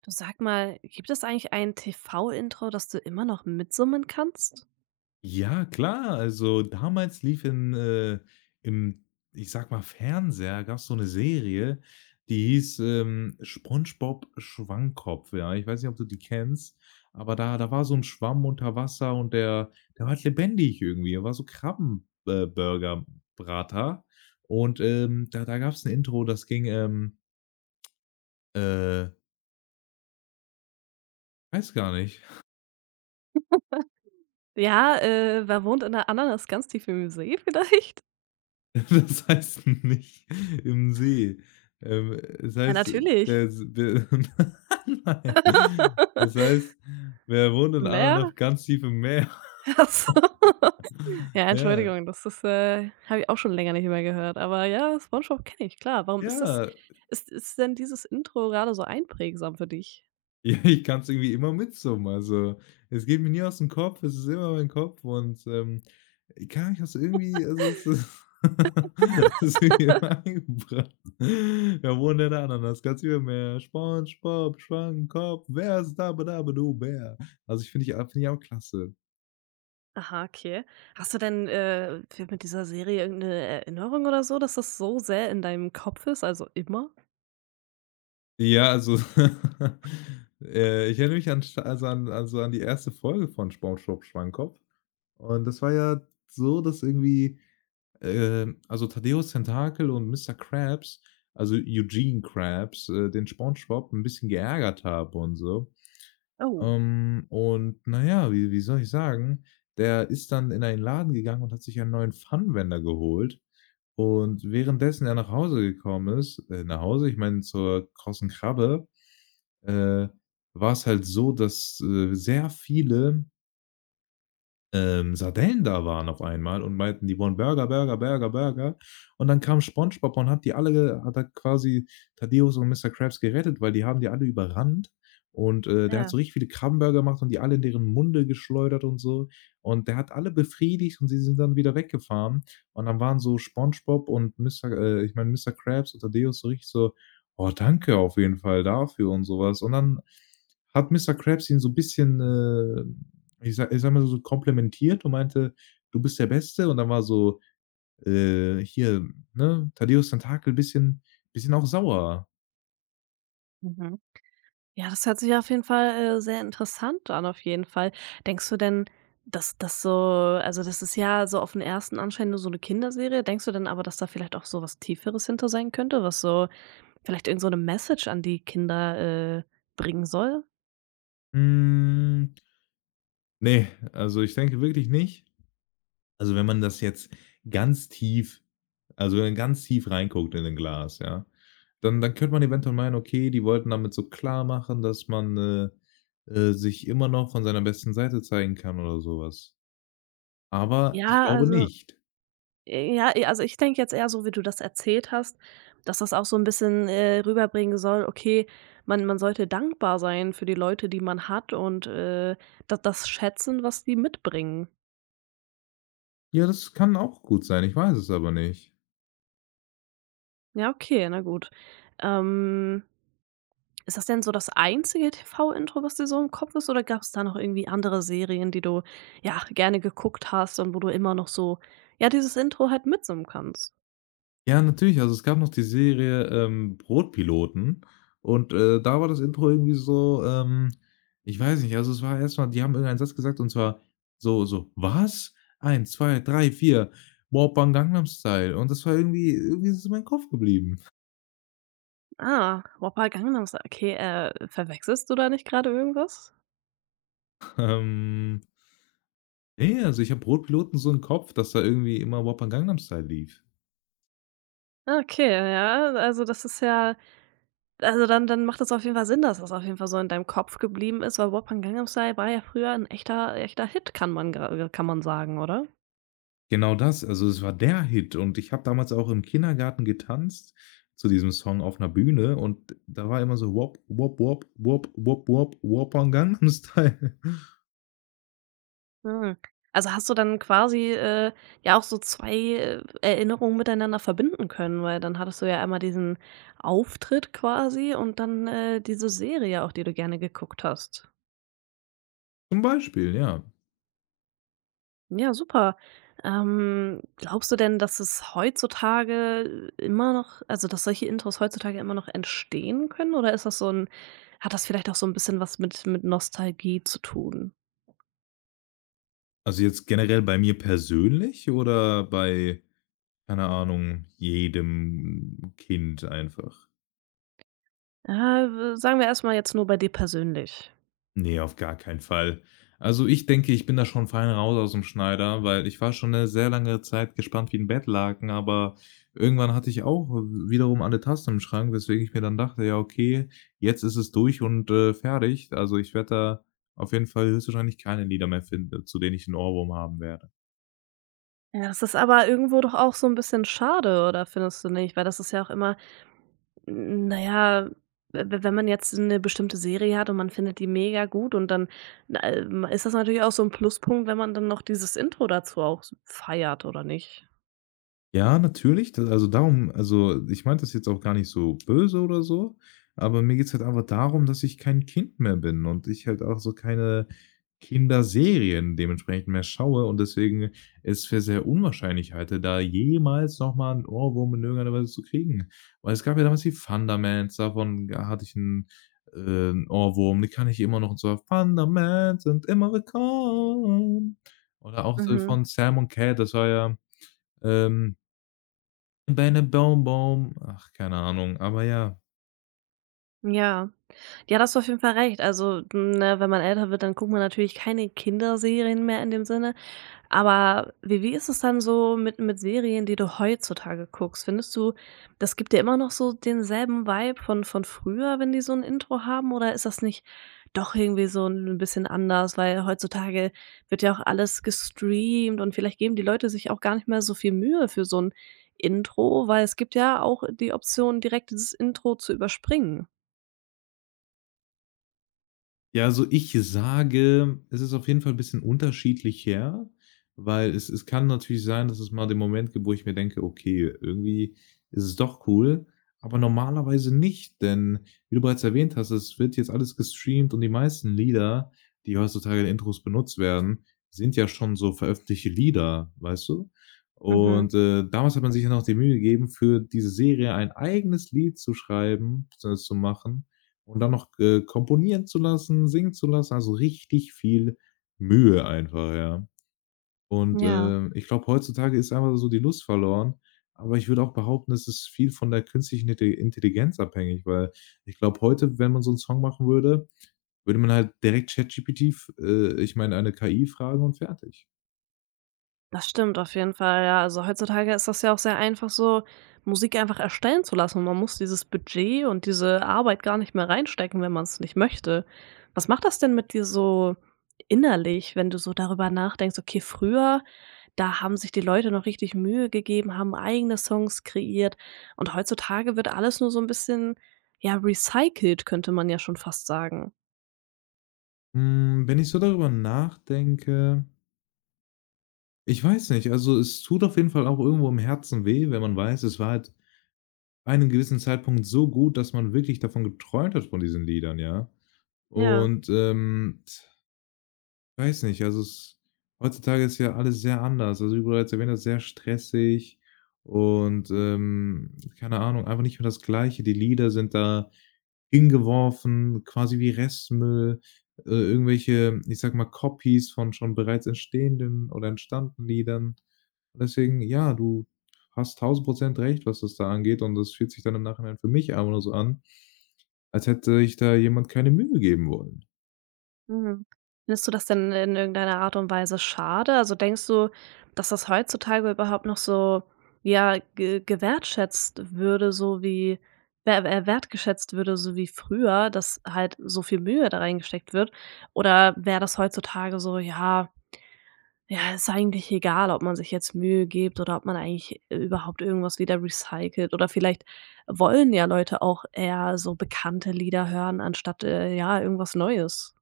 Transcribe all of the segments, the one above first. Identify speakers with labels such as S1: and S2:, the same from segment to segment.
S1: Du sag mal, gibt es eigentlich ein TV-Intro, das du immer noch mitsummen kannst?
S2: Ja, klar. Also, damals lief in, im, ich sag mal, Fernseher gab's so eine Serie, die hieß, „SpongeBob Schwammkopf“, ja. Ich weiß nicht, ob du die kennst, aber da war so ein Schwamm unter Wasser und der war halt lebendig irgendwie. Er war so Krabbenburgerbrater Burger und, da gab's ein Intro, das ging, äh weiß gar nicht.
S1: Ja, wer wohnt in der Ananas ganz tief im See vielleicht?
S2: Das heißt nicht im See. Es
S1: Ja,
S2: heißt,
S1: natürlich.
S2: der s der nein. Es heißt, wir wohnen in
S1: Mehr?
S2: Andernach ganz tief im Meer.
S1: Ach Ja,
S2: Ja,
S1: Entschuldigung, das ist, habe ich auch schon länger nicht mehr gehört. Aber ja, SpongeBob kenne ich, klar. Warum ist das
S2: ja.
S1: ist denn dieses Intro gerade so einprägsam für dich?
S2: Ja, ich kann's irgendwie immer mitsummen. Also, es geht mir nie aus dem Kopf, es ist immer mein Kopf und, keine Ahnung, ich hab's irgendwie also, es ist es ist irgendwie immer eingebrannt. Da wohnt eine Ananas, ganz viel mehr. SpongeBob Schwammkopf, wer ist Dabba-Dabba-Du Bär? Also, ich finde ich finde ich auch klasse.
S1: Aha, okay. Hast du denn, mit dieser Serie irgendeine Erinnerung oder so, dass das so sehr in deinem Kopf ist, also immer?
S2: Ja, also, ich erinnere mich an sch also an die erste Folge von SpongeBob Schwammkopf und das war ja so, dass irgendwie also Thaddäus Tentakel und Mr. Krabs, also Eugene Krabs, den SpongeBob ein bisschen geärgert habe und so.
S1: Oh,
S2: Und na ja, wie soll ich sagen, der ist dann in einen Laden gegangen und hat sich einen neuen Funwender geholt. Und währenddessen er nach Hause, ich meine zur Großen Krabbe, äh, war es halt so, dass, sehr viele Sardellen da waren auf einmal und meinten, die wollen Burger, Burger, Burger, Burger. Und dann kam SpongeBob und hat die alle hat da quasi Thaddeus und Mr. Krabs gerettet, weil die haben die alle überrannt. Und, der hat
S1: ja.
S2: so richtig viele Krabbenburger gemacht und die alle in deren Munde geschleudert und so. Und der hat alle befriedigt und sie sind dann wieder weggefahren. Und dann waren so SpongeBob und Mr. äh, ich meine, Mr. Krabs und Thaddeus so richtig so: „Oh, danke auf jeden Fall dafür“ und sowas. Und dann hat Mr. Krabs ihn so ein bisschen, ich sage mal so komplimentiert und meinte: „Du bist der Beste.“ Und dann war so, hier, ne, Thaddäus Tentakel bisschen auch sauer.
S1: Mhm. Ja, das hört sich auf jeden Fall, sehr interessant an, auf jeden Fall. Denkst du denn, dass das so, das ist ja so auf den ersten anscheinend nur so eine Kinderserie. Denkst du denn aber, dass da vielleicht auch so was Tieferes hinter sein könnte, was so vielleicht irgend so eine Message an die Kinder, bringen soll?
S2: Hm, ne, also ich denke wirklich nicht. Also, wenn man das jetzt ganz tief also wenn man ganz tief reinguckt in den Glas, ja, dann könnte man eventuell meinen, okay, die wollten damit so klar machen, dass man, sich immer noch von seiner besten Seite zeigen kann oder sowas. Aber ich
S1: Ja,
S2: glaube
S1: also
S2: nicht.
S1: Ja, e also, ich denke jetzt eher so, wie du das erzählt hast, dass das auch so ein bisschen, rüberbringen soll, okay, man sollte dankbar sein für die Leute, die man hat und, da das schätzen, was die mitbringen.
S2: Ja, das kann auch gut sein, ich weiß es aber nicht.
S1: Ja, okay, na gut. Ähm, ist das denn so das einzige TV-Intro, was dir so im Kopf ist, oder gab es da noch irgendwie andere Serien, die du, ja, gerne geguckt hast und wo du immer noch so, ja, dieses Intro halt mitsummen kannst?
S2: Ja, natürlich. Also, es gab noch die Serie, Brotpiloten und, da war das Intro irgendwie so, ich weiß nicht, also, es war erstmal, die haben irgendeinen Satz gesagt und zwar so: „Was? 1, 2, 3, 4. Moppan Gangnam Style.“ Und das war irgendwie ist es in meinem Kopf geblieben.
S1: Ah, Whopper Gangnam Style. Okay, verwechselst du da nicht gerade irgendwas?
S2: Ähm, ne, also, ich habe Brotpiloten so im Kopf, dass da irgendwie immer Moppan Gangnam Style lief.
S1: Okay, ja, also das ist ja dann macht das auf jeden Fall Sinn, dass das auf jeden Fall so in deinem Kopf geblieben ist, weil Wappan Gangnam Style war ja früher ein echter Hit, kann man gra kann man sagen, oder?
S2: Genau das, also es war der Hit und ich habe damals auch im Kindergarten getanzt zu diesem Song auf 'ner Bühne und da war immer so: „Wop, wop, wop, wop, wop, wop, wop Wuppa Gangnam Style.“
S1: Mhm. Also hast du dann quasi, ja auch so 2 Erinnerungen miteinander verbinden können, weil dann hattest du ja einmal diesen Auftritt quasi und dann, diese Serie auch, die du gerne geguckt hast.
S2: Zum Beispiel, ja.
S1: Ja, super. Glaubst du denn, dass es heutzutage immer noch, dass solche Intros heutzutage immer noch entstehen können oder ist das so ein hat das vielleicht auch so ein bisschen was mit Nostalgie zu tun?
S2: Also jetzt generell bei mir persönlich oder bei, keine Ahnung, jedem Kind einfach?
S1: Äh, sagen wir erstmal jetzt nur bei dir persönlich.
S2: Nee, auf gar keinen Fall. Also, ich denke, ich bin da schon fein raus aus dem Schneider, weil ich war schon eine sehr lange Zeit gespannt wie ein Bettlaken, aber irgendwann hatte ich auch wiederum alle Tasten im Schrank, weswegen ich mir dann dachte: „Ja, okay, jetzt ist es durch und, fertig.“ Also, ich werde da auf jeden Fall höchstwahrscheinlich keine Lieder mehr finden, zu denen ich 'n Ohrwurm haben werde.
S1: Ja, das ist aber irgendwo doch auch so ein bisschen schade, oder findest du nicht? Weil das ist ja auch immer n na ja, we wenn man jetzt eine bestimmte Serie hat und man findet die mega gut und dann, na ist das natürlich auch so ein Pluspunkt, wenn man dann noch dieses Intro dazu auch s feiert, oder nicht?
S2: Ja, natürlich. Da also darum also, Ich meinte das jetzt auch gar nicht so böse oder so, aber mir geht's halt einfach darum, dass ich kein Kind mehr bin und ich halt auch so keine Kinderserien dementsprechend mehr schaue und deswegen es für sehr unwahrscheinlich halte, da jemals noch mal 'n Ohrwurm in irgendeiner Weise zu kriegen. Weil es gab ja damals die Thundermans, davon g hatte ich einen 'n Ohrwurm, den kann ich immer noch und zwar: „Thundermans sind immer willkommen.“ Oder auch so
S1: Mhm.
S2: von Sam und Cat, das war ja, ähm Bähne Baum Baum. Ach, keine Ahnung, aber ja,
S1: Ja. Ja, da hast du auf jeden Fall recht. Also, ne, wenn man älter wird, dann guckt man natürlich keine Kinderserien mehr in dem Sinne. Aber wie ist es dann so mit Serien, die du heutzutage guckst? Findest du, das gibt dir immer noch so denselben Vibe von früher, wenn die so ein Intro haben, oder ist das nicht doch irgendwie so ein bisschen anders? Weil heutzutage wird ja auch alles gestreamt und vielleicht geben die Leute sich auch gar nicht mehr so viel Mühe für so ein Intro, weil es gibt ja auch die Option, direkt dieses Intro zu überspringen.
S2: ja, also ich sage, es ist auf jeden Fall 'n bisschen unterschiedlich her, weil es kann natürlich sein, dass es mal den Moment gibt, wo ich mir denke: „Okay, irgendwie ist es doch cool“, aber normalerweise nicht, denn wie du bereits erwähnt hast, es wird jetzt alles gestreamt und die meisten Lieder, die heutzutage in Intros benutzt werden, sind ja schon so veröffentlichte Lieder, weißt du?
S1: Mhm,
S2: Und, damals hat man sich ja noch die Mühe gegeben, für diese Serie ein eigenes Lied zu schreiben, beziehungsweise zu machen und dann noch, komponieren zu lassen, singen zu lassen, also richtig viel Mühe einfach, ja. Und,
S1: ja.
S2: ich glaube, heutzutage ist einfach so die Lust verloren, aber ich würde auch behaupten, es ist viel von der künstlichen Intelligenz abhängig, weil ich glaube, heute, wenn man so 'n Song machen würde, würde man halt direkt ChatGPT f ich meine, eine KI fragen und fertig.
S1: Das stimmt auf jeden Fall, ja. Also, heutzutage ist das ja auch sehr einfach so, Musik einfach erstellen zu lassen. Und man muss dieses Budget und diese Arbeit gar nicht mehr reinstecken, wenn man es nicht möchte. Was macht das denn mit dir so innerlich, wenn du so darüber nachdenkst: „Okay, früher, da haben sich die Leute noch richtig Mühe gegeben, haben eigene Songs kreiert und heutzutage wird alles nur so ein bisschen, ja, recycelt“, könnte man ja schon fast sagen.
S2: Hm, wenn ich so darüber nachdenke, ich weiß nicht, also es tut auf jeden Fall auch irgendwo im Herzen weh, wenn man weiß, es war halt einem gewissen Zeitpunkt so gut, dass man wirklich davon geträumt hat von diesen Liedern, ja.
S1: Ja.
S2: Und, ähm Weiß nicht, also es heutzutage ist ja alles sehr anders. Also, wie du bereits erwähnt hast, sehr stressig und, keine Ahnung, einfach nicht mehr das Gleiche. Die Lieder sind da hingeworfen, quasi wie Restmüll, irgendwelche, ich sage mal, Copies von schon bereits entstehenden oder entstandenen Liedern. Und deswegen, ja, du hast 1000% recht, was das da angeht und das fühlt sich dann im Nachhinein für mich einfach nur so an, als hätte ich da jemand keine Mühe geben wollen.
S1: Mhm. Findest du das denn in irgendeiner Art und Weise schade? Also denkst du, dass das heutzutage überhaupt noch so, ja, ge gewertschätzt würde, so wie wer wertgeschätzt würde, so wie früher, dass halt so viel Mühe da reingesteckt wird? Oder wäre das heutzutage so, ja, ja, ist eigentlich egal, ob man sich jetzt Mühe gibt oder ob man eigentlich überhaupt irgendwas wieder recycelt oder vielleicht wollen ja Leute auch eher so bekannte Lieder hören anstatt, ja, irgendwas Neues.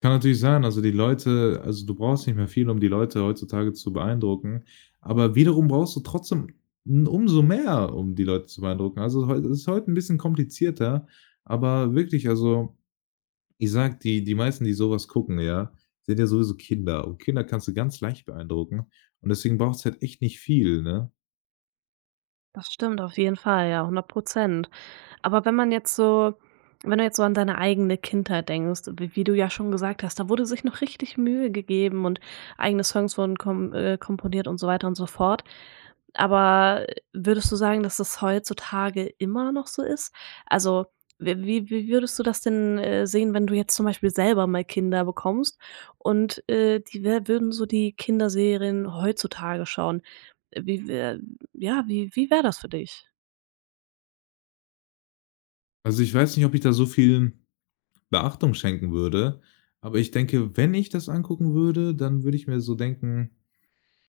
S2: Kann natürlich sein, also die Leute also du brauchst nicht mehr viel, um die Leute heutzutage zu beeindrucken, aber wiederum brauchst du trotzdem n umso mehr, um die Leute zu beeindrucken. Also, heu es ist heute ein bisschen komplizierter, aber wirklich, also, ich sag die meisten, die sowas gucken, ja, sind ja sowieso Kinder und Kinder kannst du ganz leicht beeindrucken und deswegen brauchst du halt echt nicht viel, ne?
S1: Das stimmt auf jeden Fall, ja, hundert Prozent. Aber wenn man jetzt so wenn du jetzt so an deine eigene Kindheit denkst, wie du ja schon gesagt hast, da wurde sich noch richtig Mühe gegeben und eigene Songs wurden komponiert und so weiter und so fort. Aber würdest du sagen, dass das heutzutage immer noch so ist? Also, w wie würdest du das denn, sehen, wenn du jetzt zum Beispiel selber mal Kinder bekommst und, die wä würden so die Kinderserien heutzutage schauen? Wie wär ja, wie wäre das für dich?
S2: Also, ich weiß nicht, ob ich da so viel Beachtung schenken würde, aber ich denke, wenn ich das angucken würde, dann würde ich mir so denken: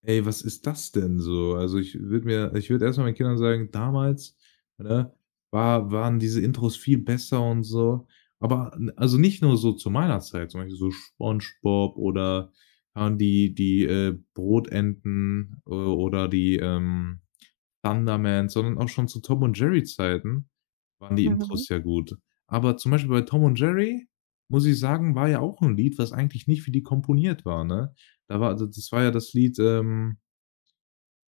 S2: Ey, was ist das denn so? Also, ich würde erstmal meinen Kindern sagen, damals, ne, waren diese Intros viel besser und so. Aber n also nicht nur so zu meiner Zeit, zum Beispiel so SpongeBob oder dann Brotenten o oder die, Thundermans, sondern auch schon zu Tom und Jerry Zeiten waren die
S1: Mhm.
S2: Intros ja gut. Aber zum Beispiel bei Tom und Jerry, muss ich sagen, war ja auch ein Lied, was eigentlich nicht für die komponiert war, ne? Da war d Das war ja das Lied, ähm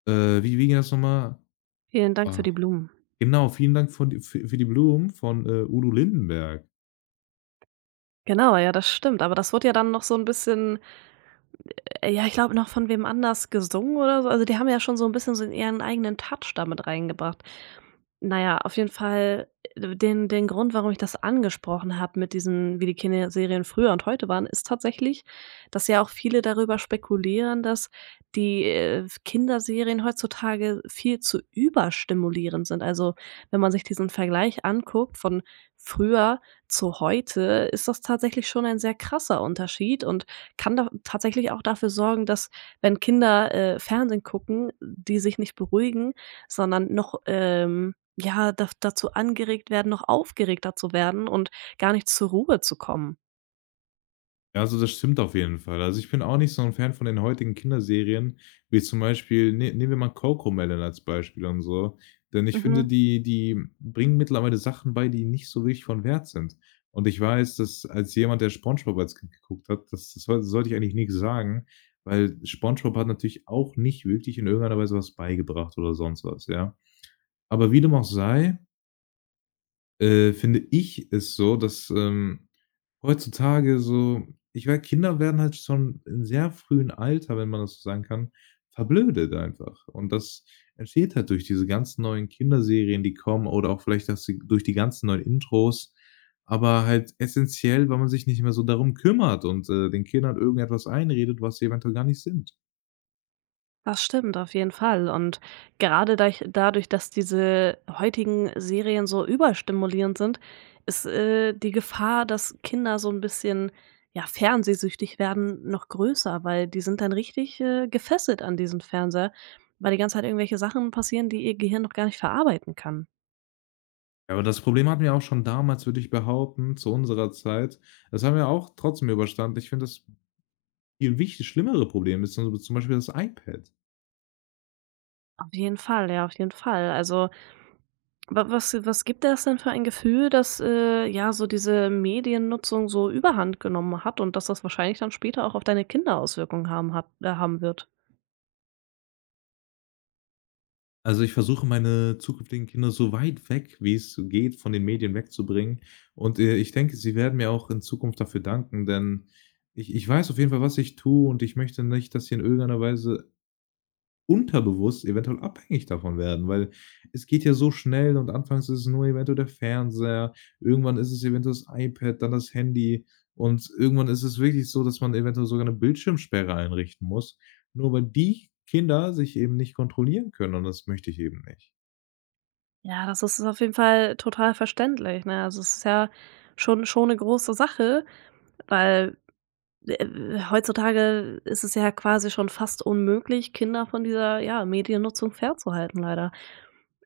S2: äh, wie wie ging das nochmal?
S1: Vielen Dank für
S2: Ah,
S1: die Blumen.
S2: genau, vielen Dank von d für die Blumen von, Udo Lindenberg.
S1: Genau, ja, das stimmt. Aber das wurde ja dann noch so ein bisschen ja, ich glaube noch von wem anders gesungen oder so. Also, die haben ja schon so ein bisschen so ihren eigenen Touch damit reingebracht. Na ja, auf jeden Fall, den Grund, warum ich das angesprochen habe mit diesen wie die Kinderserien früher und heute waren, ist tatsächlich, dass ja auch viele darüber spekulieren, dass die, Kinderserien heutzutage viel zu überstimulierend sind. Also, wenn man sich diesen Vergleich anguckt von früher zu heute, ist das tatsächlich schon ein sehr krasser Unterschied und kann doch tatsächlich auch dafür sorgen, dass, wenn Kinder, Fernsehen gucken, die sich nicht beruhigen, sondern noch, ja, da dazu angeregt werden, noch aufgeregter zu werden und gar nicht zur Ruhe zu kommen.
S2: Ja, also, das stimmt auf jeden Fall. Also, ich bin auch nicht so ein Fan von den heutigen Kinderserien, wie zum Beispiel nehmen wir mal Cocomelon als Beispiel und so, denn ich finde,
S1: Mhm.
S2: die bringen mittlerweile Sachen bei, die nicht so wirklich von Wert sind. Und ich weiß, dass als jemand, der SpongeBob als Kind geguckt hat, das das soll sollte ich eigentlich nicht sagen, weil SpongeBob hat natürlich auch nicht wirklich in irgendeiner Weise was beigebracht oder sonst was, ja. Aber wie dem auch sei, finde ich es so, dass, heutzutage so ich weiß, Kinder werden halt schon in sehr frühen Alter, wenn man das so sagen kann, verblödet einfach. Und das entsteht halt durch diese ganzen neuen Kinderserien, die kommen oder auch vielleicht, dass sie durch die ganzen neuen Intros, aber halt essentiell, weil man sich nicht mehr so darum kümmert und, den Kindern irgendetwas einredet, was sie eventuell gar nicht sind.
S1: Das stimmt, auf jeden Fall. Und gerade dadurch, dass diese heutigen Serien so überstimulierend sind, ist die Gefahr, dass Kinder so ein bisschen, ja, fernsehsüchtig werden, noch größer, weil die sind dann richtig, gefesselt an diesen Fernseher, weil die ganze Zeit irgendwelche Sachen passieren, die ihr Gehirn noch gar nicht verarbeiten kann.
S2: Ja, aber das Problem hatten wir auch schon damals, würde ich behaupten, zu unserer Zeit. Das haben wir auch trotzdem überstanden. Ich finde, das Viel wichtig schlimmere Probleme ist dann so zum Beispiel das iPad.
S1: Auf jeden Fall, ja, auf jeden Fall. Also, Wa was gibt dir das denn für ein Gefühl, dass, ja, so diese Mediennutzung so Überhand genommen hat und dass das wahrscheinlich dann später auch auf deine Kinder Auswirkungen haben hat haben wird?
S2: Also, ich versuche meine zukünftigen Kinder so weit weg, wie es so geht, von den Medien wegzubringen und, ich denke, sie werden mir auch in Zukunft dafür danken, denn ich weiß auf jeden Fall, was ich tue und ich möchte nicht, dass sie in irgendeiner Weise unterbewusst eventuell abhängig davon werden, weil es geht ja so schnell und anfangs ist es nur eventuell der Fernseher, irgendwann ist es eventuell das iPad, dann das Handy und irgendwann ist es wirklich so, dass man eventuell sogar eine Bildschirmsperre einrichten muss, nur weil die Kinder sich eben nicht kontrollieren können und das möchte ich eben nicht.
S1: Ja, das ist auf jeden Fall total verständlich, ne? Also, es ist ja schon eine große Sache, weil, äh, heutzutage ist es ja quasi schon fast unmöglich, Kinder von dieser, ja, Mediennutzung fernzuhalten leider.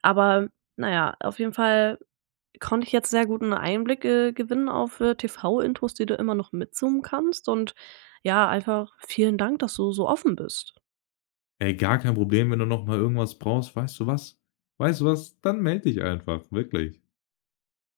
S1: Aber na ja, auf jeden Fall konnte ich jetzt sehr guten Einblick, gewinnen auf, TV-Infos, die du immer noch mitzoomen kannst und ja, einfach vielen Dank, dass du so offen bist.
S2: „Ey, gar kein Problem, wenn du noch mal irgendwas brauchst, weißt du was? Weißt du was? Dann melde dich einfach“, wirklich.